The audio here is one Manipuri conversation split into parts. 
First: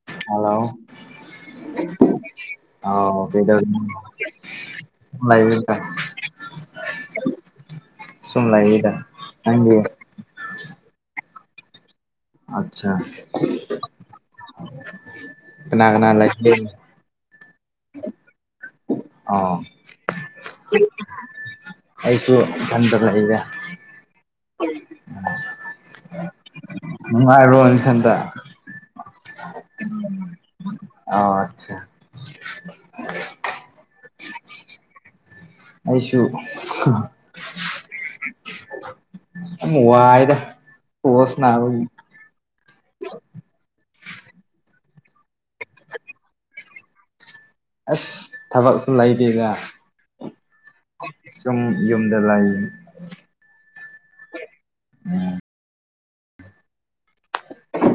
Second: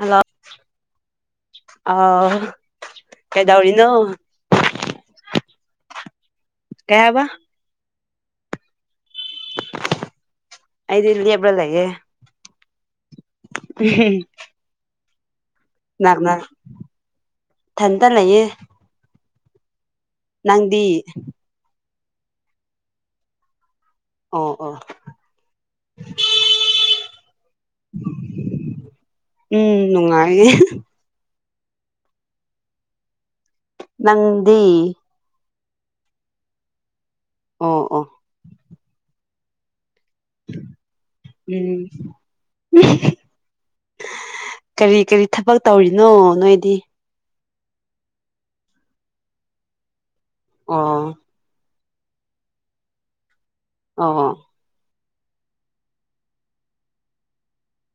ꯍꯜꯂꯣ ꯍꯂꯣ ꯑꯥꯎ ꯑꯧ ꯀꯩꯗꯧ [inaudible] ꯀꯩꯗꯧꯔꯤꯅꯣ ꯁꯨꯝ ꯂꯩꯔꯤꯗ꯫ ꯀꯩ ꯍꯥꯏꯕ꯫ ꯁꯨꯝ ꯂꯩꯔꯤꯗ ꯅꯪꯗꯤ꯫ ꯑꯩꯗꯤ ꯂꯦꯞꯔ ꯂꯩꯌꯦ꯫ ꯑꯠꯁꯥ ꯀꯅꯥ ꯀꯅꯥ ꯂꯩꯒꯦ꯫ ꯏꯊꯟꯇ ꯂꯩꯌꯦ꯫ ꯑꯣ꯫ ꯅꯪꯗꯤ꯫ ꯑꯩꯁꯨ ꯏꯊꯟꯗ ꯂꯩꯗ꯫ ꯑꯣ ꯑꯣ ꯅꯨꯡꯉꯥꯏꯕ꯭ꯔꯣ ꯅꯊꯟꯗ꯫ ꯎꯝ ꯅꯨꯡꯉꯥꯏꯌꯦ ꯑꯣ ꯑꯠꯁꯥ꯫ ꯅꯪꯗꯤ꯫ ꯑꯩꯁꯨ ꯑꯣ ꯑꯣ [unintelligible] ꯋꯥꯏꯗ꯫ ꯕꯣꯜ ꯎꯝ꯫ ꯁꯥꯟꯅꯕꯒꯤ ꯀꯔꯤ ꯀꯔꯤ ꯊꯕꯛ ꯇꯧꯔꯤꯅꯣ ꯅꯣꯏꯗꯤ꯫ ꯑꯁ ꯊꯕꯛꯁꯨ ꯂꯩꯇꯦꯗ꯫ ꯑꯣ꯫ ꯁꯨꯝ ꯌꯨꯝꯗ ꯂꯩ꯫ ꯑꯣ꯫ ꯎꯝ꯫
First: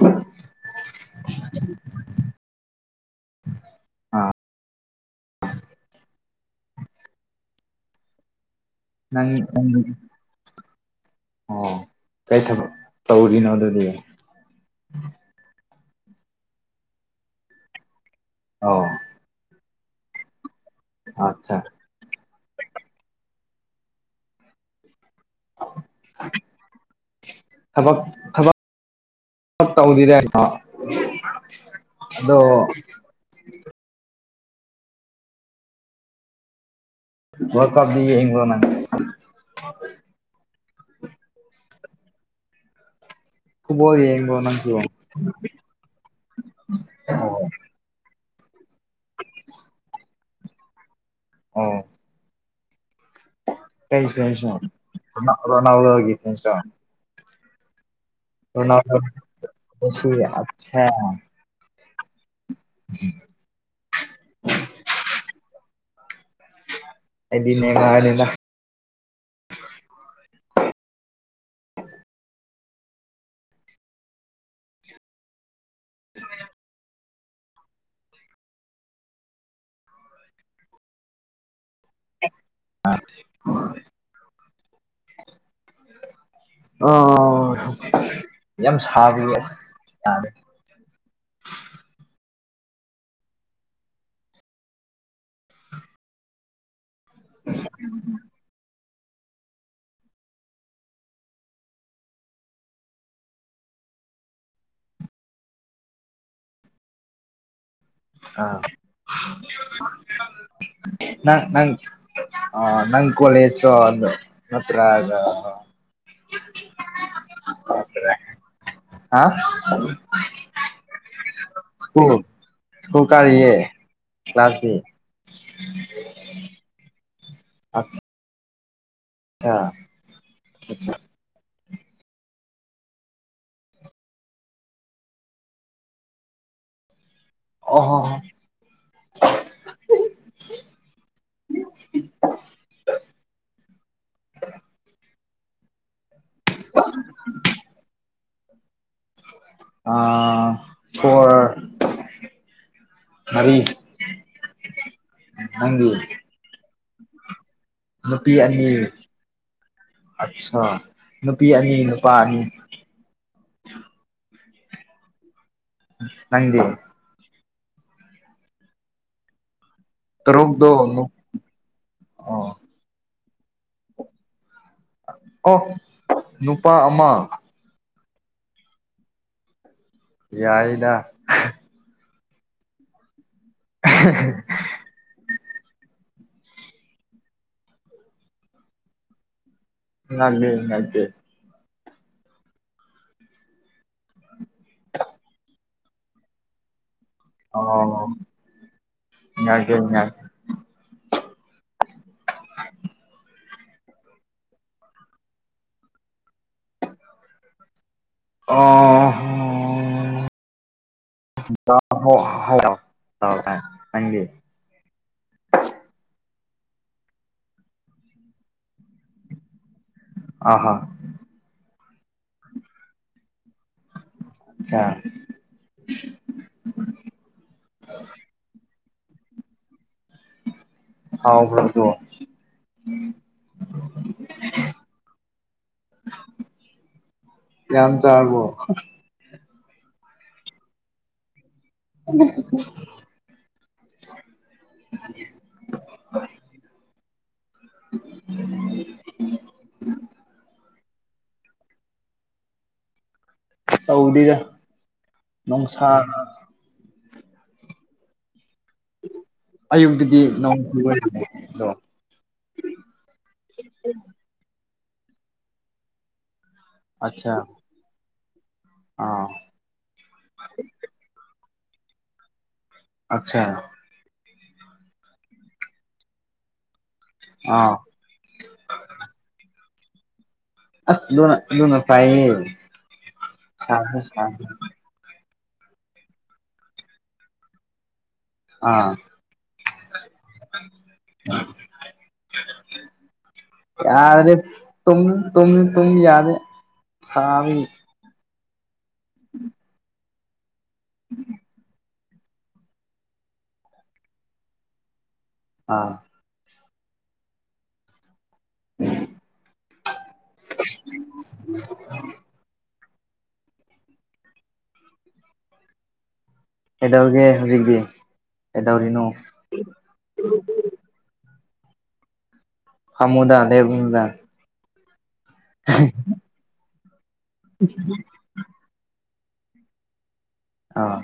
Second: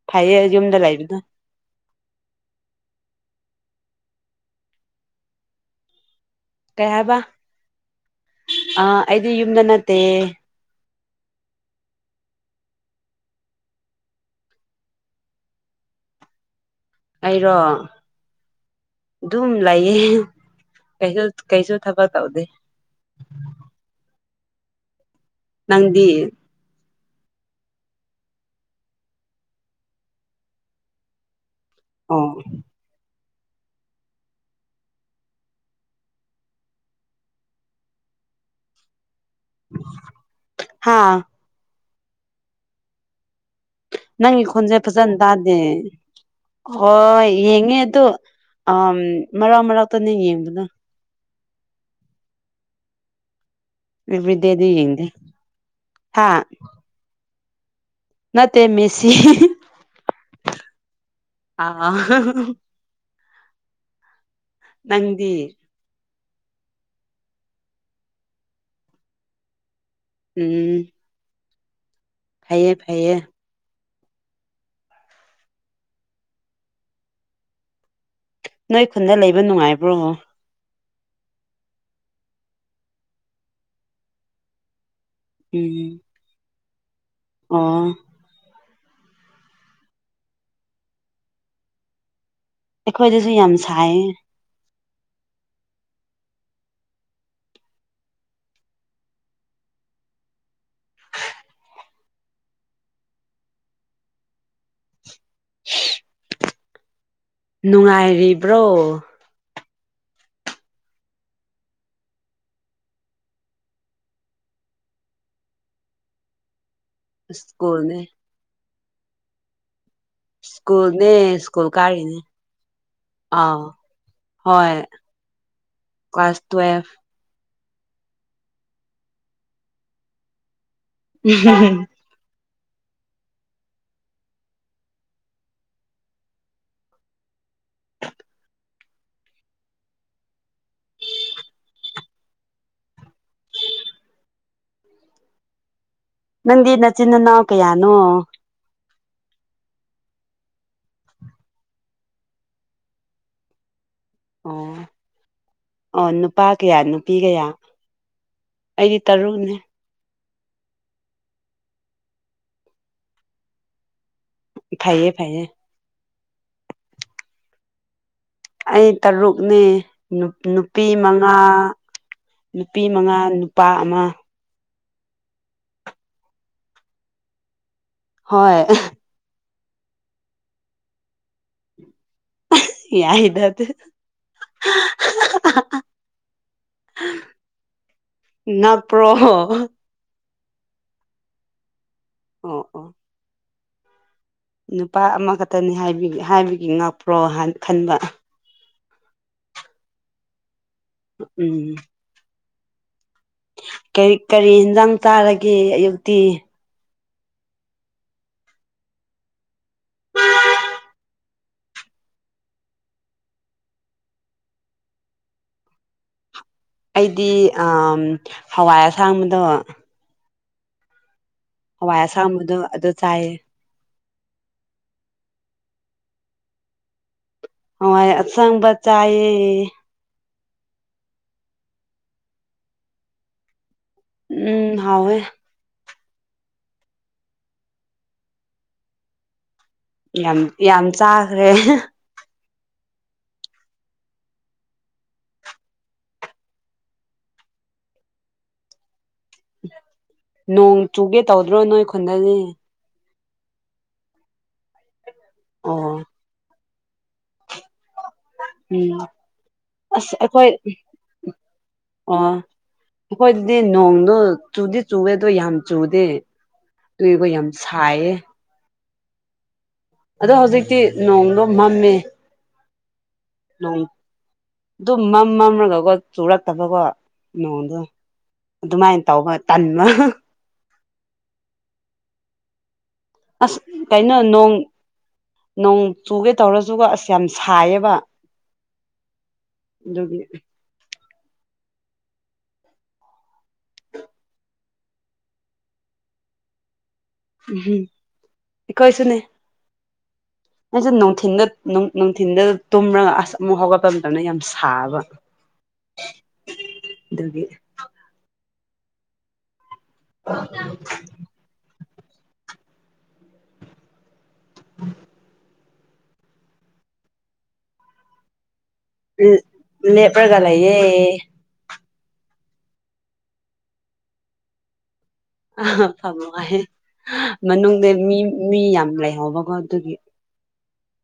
ꯐꯩꯌꯦ ꯌꯨꯝꯗ ꯂꯩꯕꯅ꯫ [unintelligible] [unintelligible] ꯀꯩ ꯍꯥꯏꯕ ꯑꯥ ꯑꯩꯗꯤ ꯅꯪ ꯌꯨꯝꯗ ꯅꯪꯗꯤ ꯅꯠꯇꯦ ꯑꯣ ꯀꯩ ꯊꯕꯛ ꯇꯧꯔꯤꯅꯣ ꯑꯗꯨꯗꯤ ꯑꯩꯔꯣ ꯑꯣ ꯑꯗꯨꯝ ꯂꯩꯌꯦ ꯀꯩꯁꯨ ꯑꯠꯆꯥ ꯀꯩꯁꯨ ꯊꯕꯛ ꯇꯧꯗꯦ [inaudible] ꯅꯪꯗꯤ ꯊꯕꯛ ꯊꯕꯛ ꯊꯕꯛ ꯇꯧꯗꯤꯗꯥꯏꯀꯣ ꯑꯣ ꯑꯗꯣ ꯒꯣꯜ ꯆꯟꯅꯤꯌꯦ ꯏꯪꯂꯦꯟꯅ ꯍꯥꯥ ꯐꯨꯠꯕꯣꯜ ꯌꯦꯡꯕ꯭ꯔꯣ ꯅꯪꯒꯤ ꯅꯪꯁꯨ ꯈꯣꯟꯖꯦꯜ ꯐꯖꯅ ꯇꯥꯗꯦ ꯍꯣꯏ ꯑꯣ ꯌꯦꯡꯉꯦ ꯑꯗꯨ ꯑꯝ ꯃꯔꯛ ꯃꯔꯛꯇꯅꯦ ꯌꯦꯡꯕꯗꯣ ꯑꯣ ꯀꯩ ꯐꯦꯟꯁꯅꯣ ꯑꯦꯕ꯭ꯔꯤꯗꯦꯗꯤ ꯌꯦꯡꯗꯦ ꯔꯣꯅꯥꯜ ꯔꯣꯅꯥꯜꯗꯣꯒꯤ ꯍꯥ ꯐꯦꯟꯁꯔꯣ ꯅꯠꯇꯦ ꯃꯦꯁꯤ ꯔꯣꯅꯥꯜꯗꯣꯒꯤ ꯃꯦꯁꯤꯒꯤ ꯑꯠꯁꯥ ꯑꯥ [inaudible] ꯅꯪꯗꯤ ꯑꯩꯗꯤ ꯅꯦꯒꯥꯏꯔꯅꯤꯗ ꯎꯝ ꯐꯩꯌꯦ ꯐꯩꯌꯦ [unintelligible] ꯅꯣꯏ ꯈꯨꯟꯗ ꯂꯩꯕ ꯅꯨꯡꯉꯥꯏꯕ꯭ꯔꯣ ꯑꯥ ꯎꯝ ꯑꯣ ꯌꯥꯝ ꯁꯥꯕꯒꯤ ꯑꯁ ꯌꯥꯗ꯭ꯔꯦ ꯑꯩꯈꯣꯏꯗꯁꯨ ꯌꯥꯝ ꯁꯥꯏꯌꯦ [unintelligible] ꯑꯥ ꯅꯨꯡꯉꯥꯏꯔꯤꯕ꯭ꯔꯣ [unintelligible] ꯅꯪ ꯅꯪ ꯑꯥ ꯅꯪ ꯀꯣꯂꯦꯖꯔꯣ ꯑꯗꯣ ꯅꯠꯇ꯭ꯔꯒ ꯁ꯭ꯀꯨꯜꯅꯦ ꯑꯥ ꯁ꯭ꯀꯨꯜꯅꯦ ꯁ꯭ꯀꯨꯜ ꯀꯥꯔꯤꯅꯦ ꯁ꯭ꯀꯨꯜ ꯀꯥꯔꯤꯌꯦ ꯑꯥ ꯀ꯭ꯂꯥꯁꯗꯤ ꯍꯣꯏ ꯀ꯭ꯂꯥꯁ ꯇꯨꯋꯦꯜꯐ [unintelligible] [unintelligible] ꯎꯝ ꯍꯨꯝ ꯍꯨꯝ ꯑꯣ ꯍꯣ ꯍꯣ ꯅꯪꯗꯤ ꯅꯆꯤꯟ ꯅꯅꯥꯎ ꯀꯌꯥꯅꯣ ꯑꯥ ꯐꯣꯔ ꯃꯔꯤ ꯑꯣ ꯅꯪꯒꯤ ꯑꯣ ꯅꯨꯄꯥ ꯀꯌꯥ ꯅꯨꯄꯤ ꯀꯌꯥ ꯅꯨꯄꯤ ꯑꯅꯤ ꯑꯩꯗꯤ ꯇꯔꯨꯛꯅꯦ ꯑꯠꯁꯥ ꯅꯨꯄꯤ ꯑꯅꯤ ꯅꯨꯄꯥ ꯑꯅꯤ ꯐꯩꯌꯦ ꯐꯩꯌꯦ ꯅꯪꯗꯤ ꯑꯩ ꯇꯔꯨꯛꯅꯦ ꯇꯔꯨꯛꯇꯣ ꯅꯨꯄꯤ ꯃꯉꯥ ꯑꯣ ꯅꯨꯄꯤ ꯃꯉꯥ ꯅꯨꯄꯥ ꯑꯃ ꯀꯣꯐ ꯅꯨꯄꯥ ꯑꯃ ꯍꯣꯏ ꯌꯥꯏꯗ ꯌꯥꯏꯗ ꯑꯗꯨ [unintelligible] ꯉꯥꯛ ꯄ꯭ꯔꯣ [unintelligible] ꯑꯣ ꯑꯣ ꯅꯨꯄꯥ ꯑꯃꯈꯛꯇꯅꯤ ꯍꯥꯏꯕꯒꯤ ꯍꯥꯏꯕꯒꯤ ꯉꯥꯛ ꯑꯣ [unintelligible] ꯎꯝ ꯀꯔꯤ ꯀꯔꯤ ꯍꯤꯟꯖꯥꯡ ꯆꯥꯔꯒꯦ ꯑꯌꯨꯛꯇꯤ ꯑꯥ [unintelligible] ꯊꯥꯎ ꯆꯥꯏ ꯅꯪꯗꯤ ꯑꯩꯗꯤ ꯑꯥ ꯍꯋꯥꯏ ꯑꯁꯥꯡꯕꯗꯣ ꯑꯍꯥ ꯍꯋꯥꯏ ꯑꯁꯥꯡꯕꯗꯣ ꯑꯗꯨ ꯆꯥꯏꯌꯦ ꯆꯥ ꯍꯋꯥꯏ ꯑꯁꯪꯕ ꯆꯥꯏꯌꯦ ꯍꯥꯎꯕ꯭ꯔꯥ ꯑꯗꯣ ꯎꯝ ꯍꯥꯎꯋꯦ ꯌꯥꯝ ꯆꯔꯥꯕꯣ ꯌꯥꯝ ꯌꯥꯝ ꯆꯥꯈ꯭ꯔꯦ [unintelligible] [inaudible] ꯅꯣꯡ ꯆꯨꯒꯦ ꯇꯧꯗ꯭ꯔꯣ ꯅꯣꯏ ꯈꯨꯟꯗꯅꯤ ꯇꯧꯗꯤꯔ ꯅꯨꯡꯁꯥ ꯑꯣ ꯎꯝ ꯑꯁ ꯑꯌꯨꯛꯇꯗꯤ ꯑꯩꯈꯣꯏ ꯅꯣꯡ ꯆꯨꯕꯗꯣ ꯑꯣ ꯑꯩꯈꯣꯏꯗꯗꯤ ꯅꯣꯡꯗꯣ ꯆꯨꯗꯤ ꯆꯨꯋꯦ ꯑꯗꯣ ꯌꯥꯝ ꯆꯨꯗꯦ ꯇꯣꯏꯕ ꯑꯠꯆꯥ ꯌꯥꯝ ꯁꯥꯏꯌꯦ ꯑꯥ ꯑꯗꯣ ꯍꯧꯖꯤꯛꯇꯤ ꯅꯣꯡꯗꯣ ꯃꯝꯃꯦ ꯑꯛꯁꯥ ꯑꯗꯨꯝ ꯃꯝ ꯃꯝꯔꯒꯀꯣ ꯆꯨꯔꯛꯇꯕꯀꯣ ꯑꯥ ꯅꯣꯡꯗꯣ ꯑꯗꯨꯃꯥꯏꯅ ꯇꯧꯕ ꯇꯟꯃ ꯑꯁ ꯂꯣꯅꯥ ꯂꯨꯅ ꯄꯥꯏꯍꯦ ꯑꯁ ꯀꯩꯅꯣ ꯅꯣꯡ ꯅꯣꯡ ꯆꯨꯒꯦ ꯇꯧꯔꯁꯨꯒ ꯑꯁ ꯌꯥꯝ ꯁꯥꯏꯌꯦꯕ ꯑꯥ ꯑꯗꯨꯒꯤ [inaudible] ꯌꯥꯔꯦ ꯇꯨꯝ ꯇꯨꯝ ꯇꯃꯤ ꯌꯥꯔꯦ ꯎꯝ ꯑꯩꯈ‌ꯣꯏꯁꯨꯅꯦ ꯑꯩꯁꯦ ꯅꯨꯡꯊꯤꯟꯗ ꯅꯨꯡꯊꯤꯟꯗ ꯇꯨꯝꯔꯒ ꯑꯁ ꯑꯃꯨꯛ ꯍꯧꯒꯠꯄ ꯃꯇꯝꯗ ꯌꯥꯝ ꯁꯥꯕ ꯑꯥ ꯑꯗꯨꯒꯤ [unintelligible] [unintelligible] ꯀꯩꯗꯧꯔꯤꯒ‌ꯦ ꯍꯧꯖꯤꯛꯇꯤ ꯀ‌ꯦꯗꯧꯔꯤꯅꯣ ꯂꯦꯞꯔꯒ ꯂꯩꯌꯦ ꯐꯝꯃꯨꯗ ꯂ‌ꯦꯞꯀꯅꯨꯗ ꯑ ꯐ ꯅꯨꯡꯉꯥꯏ ꯃꯅꯨꯡꯗ ꯃꯤ ꯃꯤ ꯌꯥꯝ ꯂꯩꯍꯧꯕꯀꯣ ꯑꯗꯨꯒꯤ ꯑꯥ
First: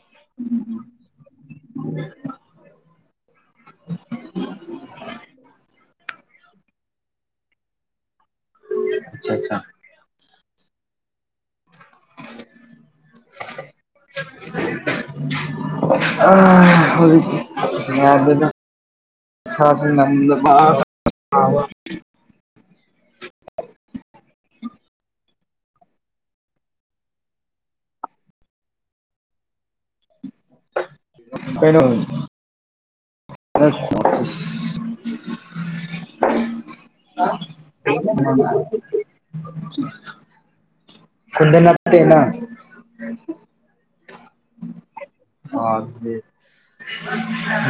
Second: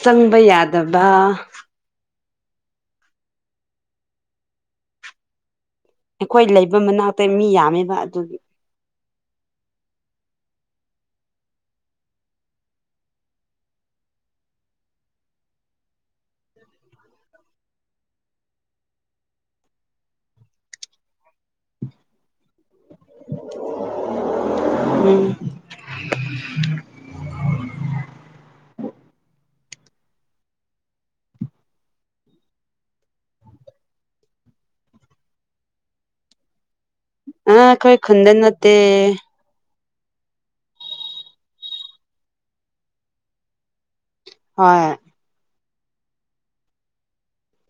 ꯆꯪꯕ ꯌꯥꯗꯕ [unintelligible] ꯑꯩꯈꯣꯏ ꯂꯩꯕ ꯃꯅꯥꯛꯇ ꯃꯤ ꯌꯥꯝꯃꯦꯕ ꯑꯗꯨꯒꯤ ꯑꯆꯥ ꯑꯆꯥ [inaudible] ꯑ ꯍꯧꯖꯤꯛ ꯌꯥꯗ‌ꯦꯗ [unintelligible] ꯎꯝ [unintelligible] ꯀꯩꯅꯣ [unintelligible] ꯑ ꯑꯩꯀꯣꯏ ꯈꯨꯟꯗ ꯅꯠꯇꯦ ꯈꯨꯟꯗ ꯅꯠꯇꯦ ꯅꯪ ꯍꯣꯏ ꯑ ꯑꯗꯨꯗꯤ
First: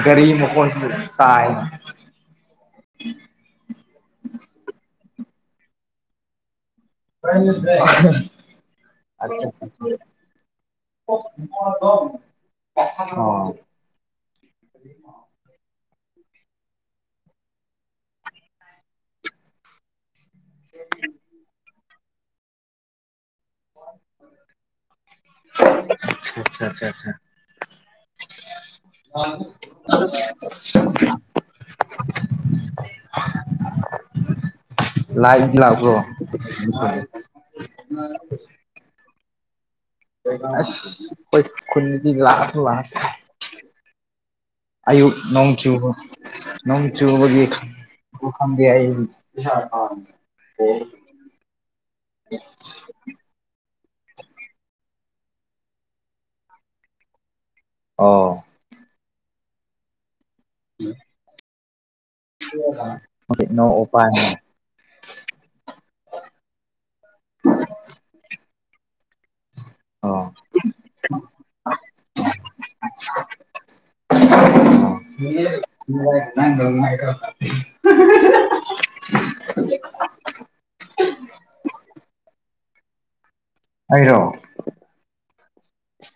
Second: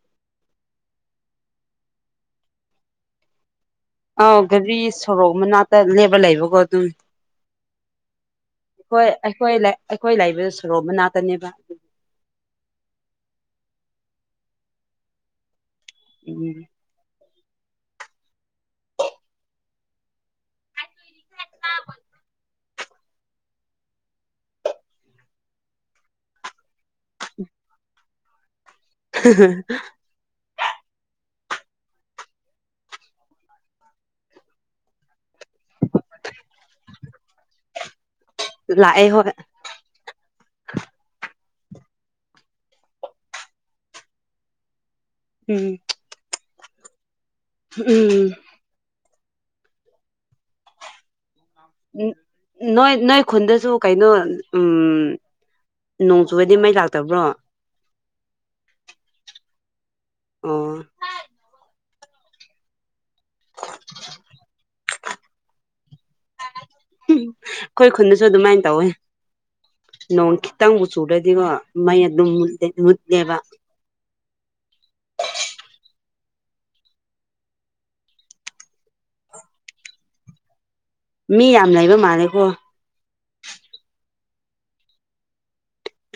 ꯒꯥꯔꯤ ꯃꯈꯣꯜ ꯒꯨꯝꯕ ꯇꯥꯏ ꯑꯧ ꯒꯥꯔꯤ ꯁꯣꯔꯣꯛ ꯃꯅꯥꯛꯇ ꯂꯦꯞꯕ ꯂꯩꯕꯀꯣ ꯑꯗꯨꯝ [unintelligible] ꯍꯣꯏ ꯑꯆꯥ ꯑꯩꯈꯣꯏ ꯑꯩꯈꯣꯏ ꯂꯩꯕ ꯁꯣꯔꯣꯛ ꯃꯅꯥꯛꯇꯅꯦꯕ ꯑ‌ꯣ [inaudible] [unintelligible] [unintelligible] ꯑꯠꯆꯥ ꯆꯥ ꯆꯥ [unintelligible] [unintelligible] ꯂꯥꯏꯠ ꯂꯛꯄ꯭ꯔꯣ ꯂꯛꯑꯦ ꯍꯣꯏ ꯑꯁ ꯑꯩꯈꯣꯏ ꯈꯨꯟꯗꯗꯤ ꯂꯥꯛꯁꯨ ꯂꯥꯛ ꯑꯌꯨꯛ ꯅꯣꯡ ꯎꯝ ꯆꯨꯕꯒꯤ ꯅꯣꯡ ꯆꯨꯕꯒꯤ ꯎꯝ [unintelligible] ꯎꯝ ꯅꯣꯏ ꯅꯣꯏ ꯈꯨꯟꯗꯁꯨ ꯀꯩꯅꯣ ꯎꯝ ꯅꯣꯡ ꯆꯨꯔꯗꯤ ꯃꯩ ꯂꯥꯛꯇꯕ꯭ꯔꯣ ꯑꯣ ꯎꯝ ꯑꯩꯈꯣꯏ ꯏꯅꯥꯎ ꯎꯄꯥꯅꯤ ꯎꯝ ꯑꯩꯈꯣꯏ ꯈꯨꯟꯗꯁꯨ ꯑꯗꯨꯃꯥꯏꯅ ꯇꯧꯋꯤ ꯑꯣ ꯅꯣꯡ ꯈꯤꯇꯪꯕꯨ ꯆꯨꯔꯗꯤꯀꯣ ꯃꯩ ꯑꯗꯨꯝ ꯃꯨꯠꯂꯦ ꯃꯨꯠꯂꯦꯕ [unintelligible] ꯃꯤ ꯌꯥꯝ ꯂꯩꯕ ꯃꯥꯜꯂꯦꯀꯣ ꯑꯩꯔꯣ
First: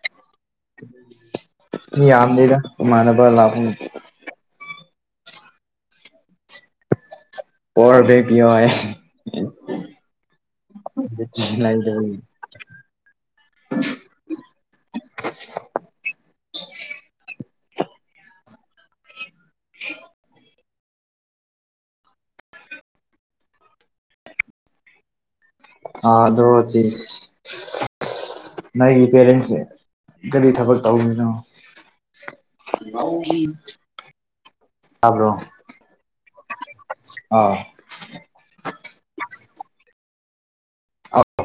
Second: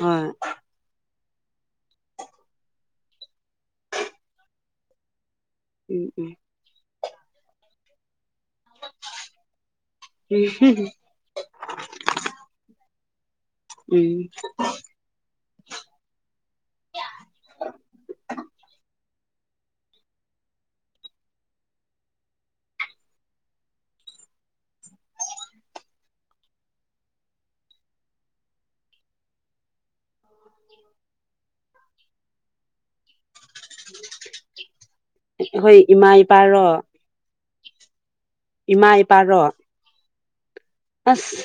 ꯍꯣꯏ ꯃꯤ ꯌꯥꯝꯗꯦꯗ ꯏꯃꯥꯟꯅꯕ ꯂꯥꯛꯄꯅꯤ ꯎꯝ ꯎꯝ ꯄꯋꯔ ꯚꯦꯡ ꯄꯤꯌꯣ ꯍꯥꯏꯌꯦ ꯎꯝ ꯑꯗꯨꯗꯤ ꯂꯥꯏꯗꯕꯅꯤ ꯎꯝ [unintelligible] [unintelligible] ꯑꯥꯗꯣꯗꯤ ꯅꯪꯒꯤ ꯄꯦꯔꯦꯟꯁꯁꯦ ꯀꯔꯤ ꯊꯕꯛ ꯇꯧꯔꯤꯅꯣ ꯃꯧꯒꯤ ꯇꯥꯕ꯭ꯔꯣ ꯑꯩꯈꯣꯏ ꯏꯃꯥ ꯏꯄꯥꯔꯣ ꯑ ꯏꯃꯥ ꯏꯄꯥꯔꯣ ꯑꯣ ꯑꯁ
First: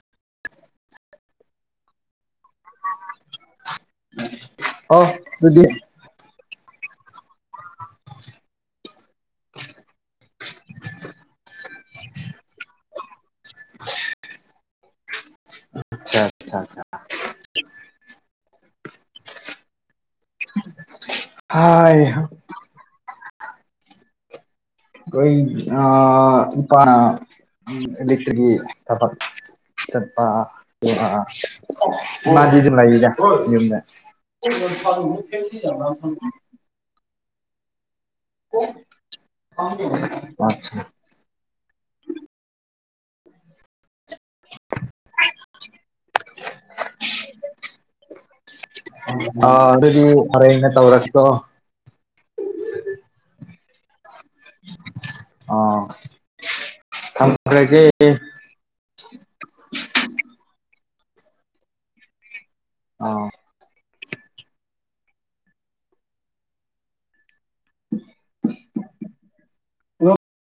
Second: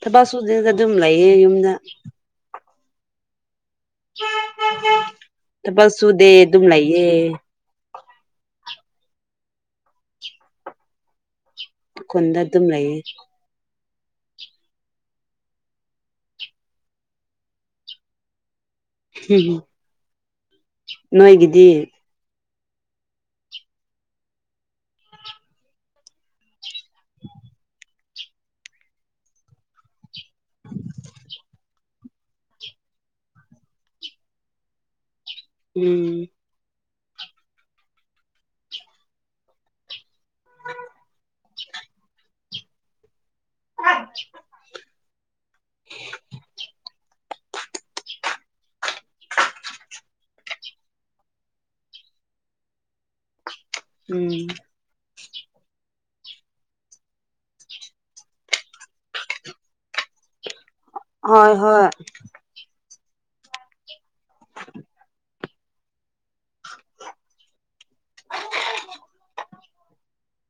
ꯊꯕꯛ ꯁꯨꯗꯦꯗ ꯑꯗꯨꯝ ꯂꯩꯌꯦ ꯌꯨꯝꯗ ꯑꯗꯨꯗꯤ ꯊꯕꯛ ꯁꯨꯗꯦ ꯑꯗꯨꯝ ꯂꯩꯌꯦ [unintelligible] ꯈꯨꯟꯗ ꯑꯗꯨꯝ ꯂꯩꯌꯦ ꯑꯆꯥ ꯑꯆꯥ ꯍꯝ ꯍꯝ ꯍꯥꯏ ꯑ ꯏꯄꯥꯅ ꯑꯦꯂꯦꯛꯇ꯭ꯔꯤꯛ ꯀꯤ ꯊꯕꯛ ꯆꯠꯄ ꯑꯥ ꯑꯥ ꯃꯥꯗꯤ ꯑꯗꯨꯝ ꯂꯩꯕꯅꯤꯗ ꯌꯨꯝꯗ ꯎꯝ [unintelligible] ꯑ [unintelligible] ꯑ ꯑꯗꯨꯗꯤ ꯍꯔꯩꯟꯒ ꯇꯧꯔꯛꯇꯣ ꯎꯝ ꯑ ꯊꯝꯈ꯭ꯔꯥꯒꯦ ꯍꯣꯏ ꯍꯣꯏ ꯑ [unintelligible]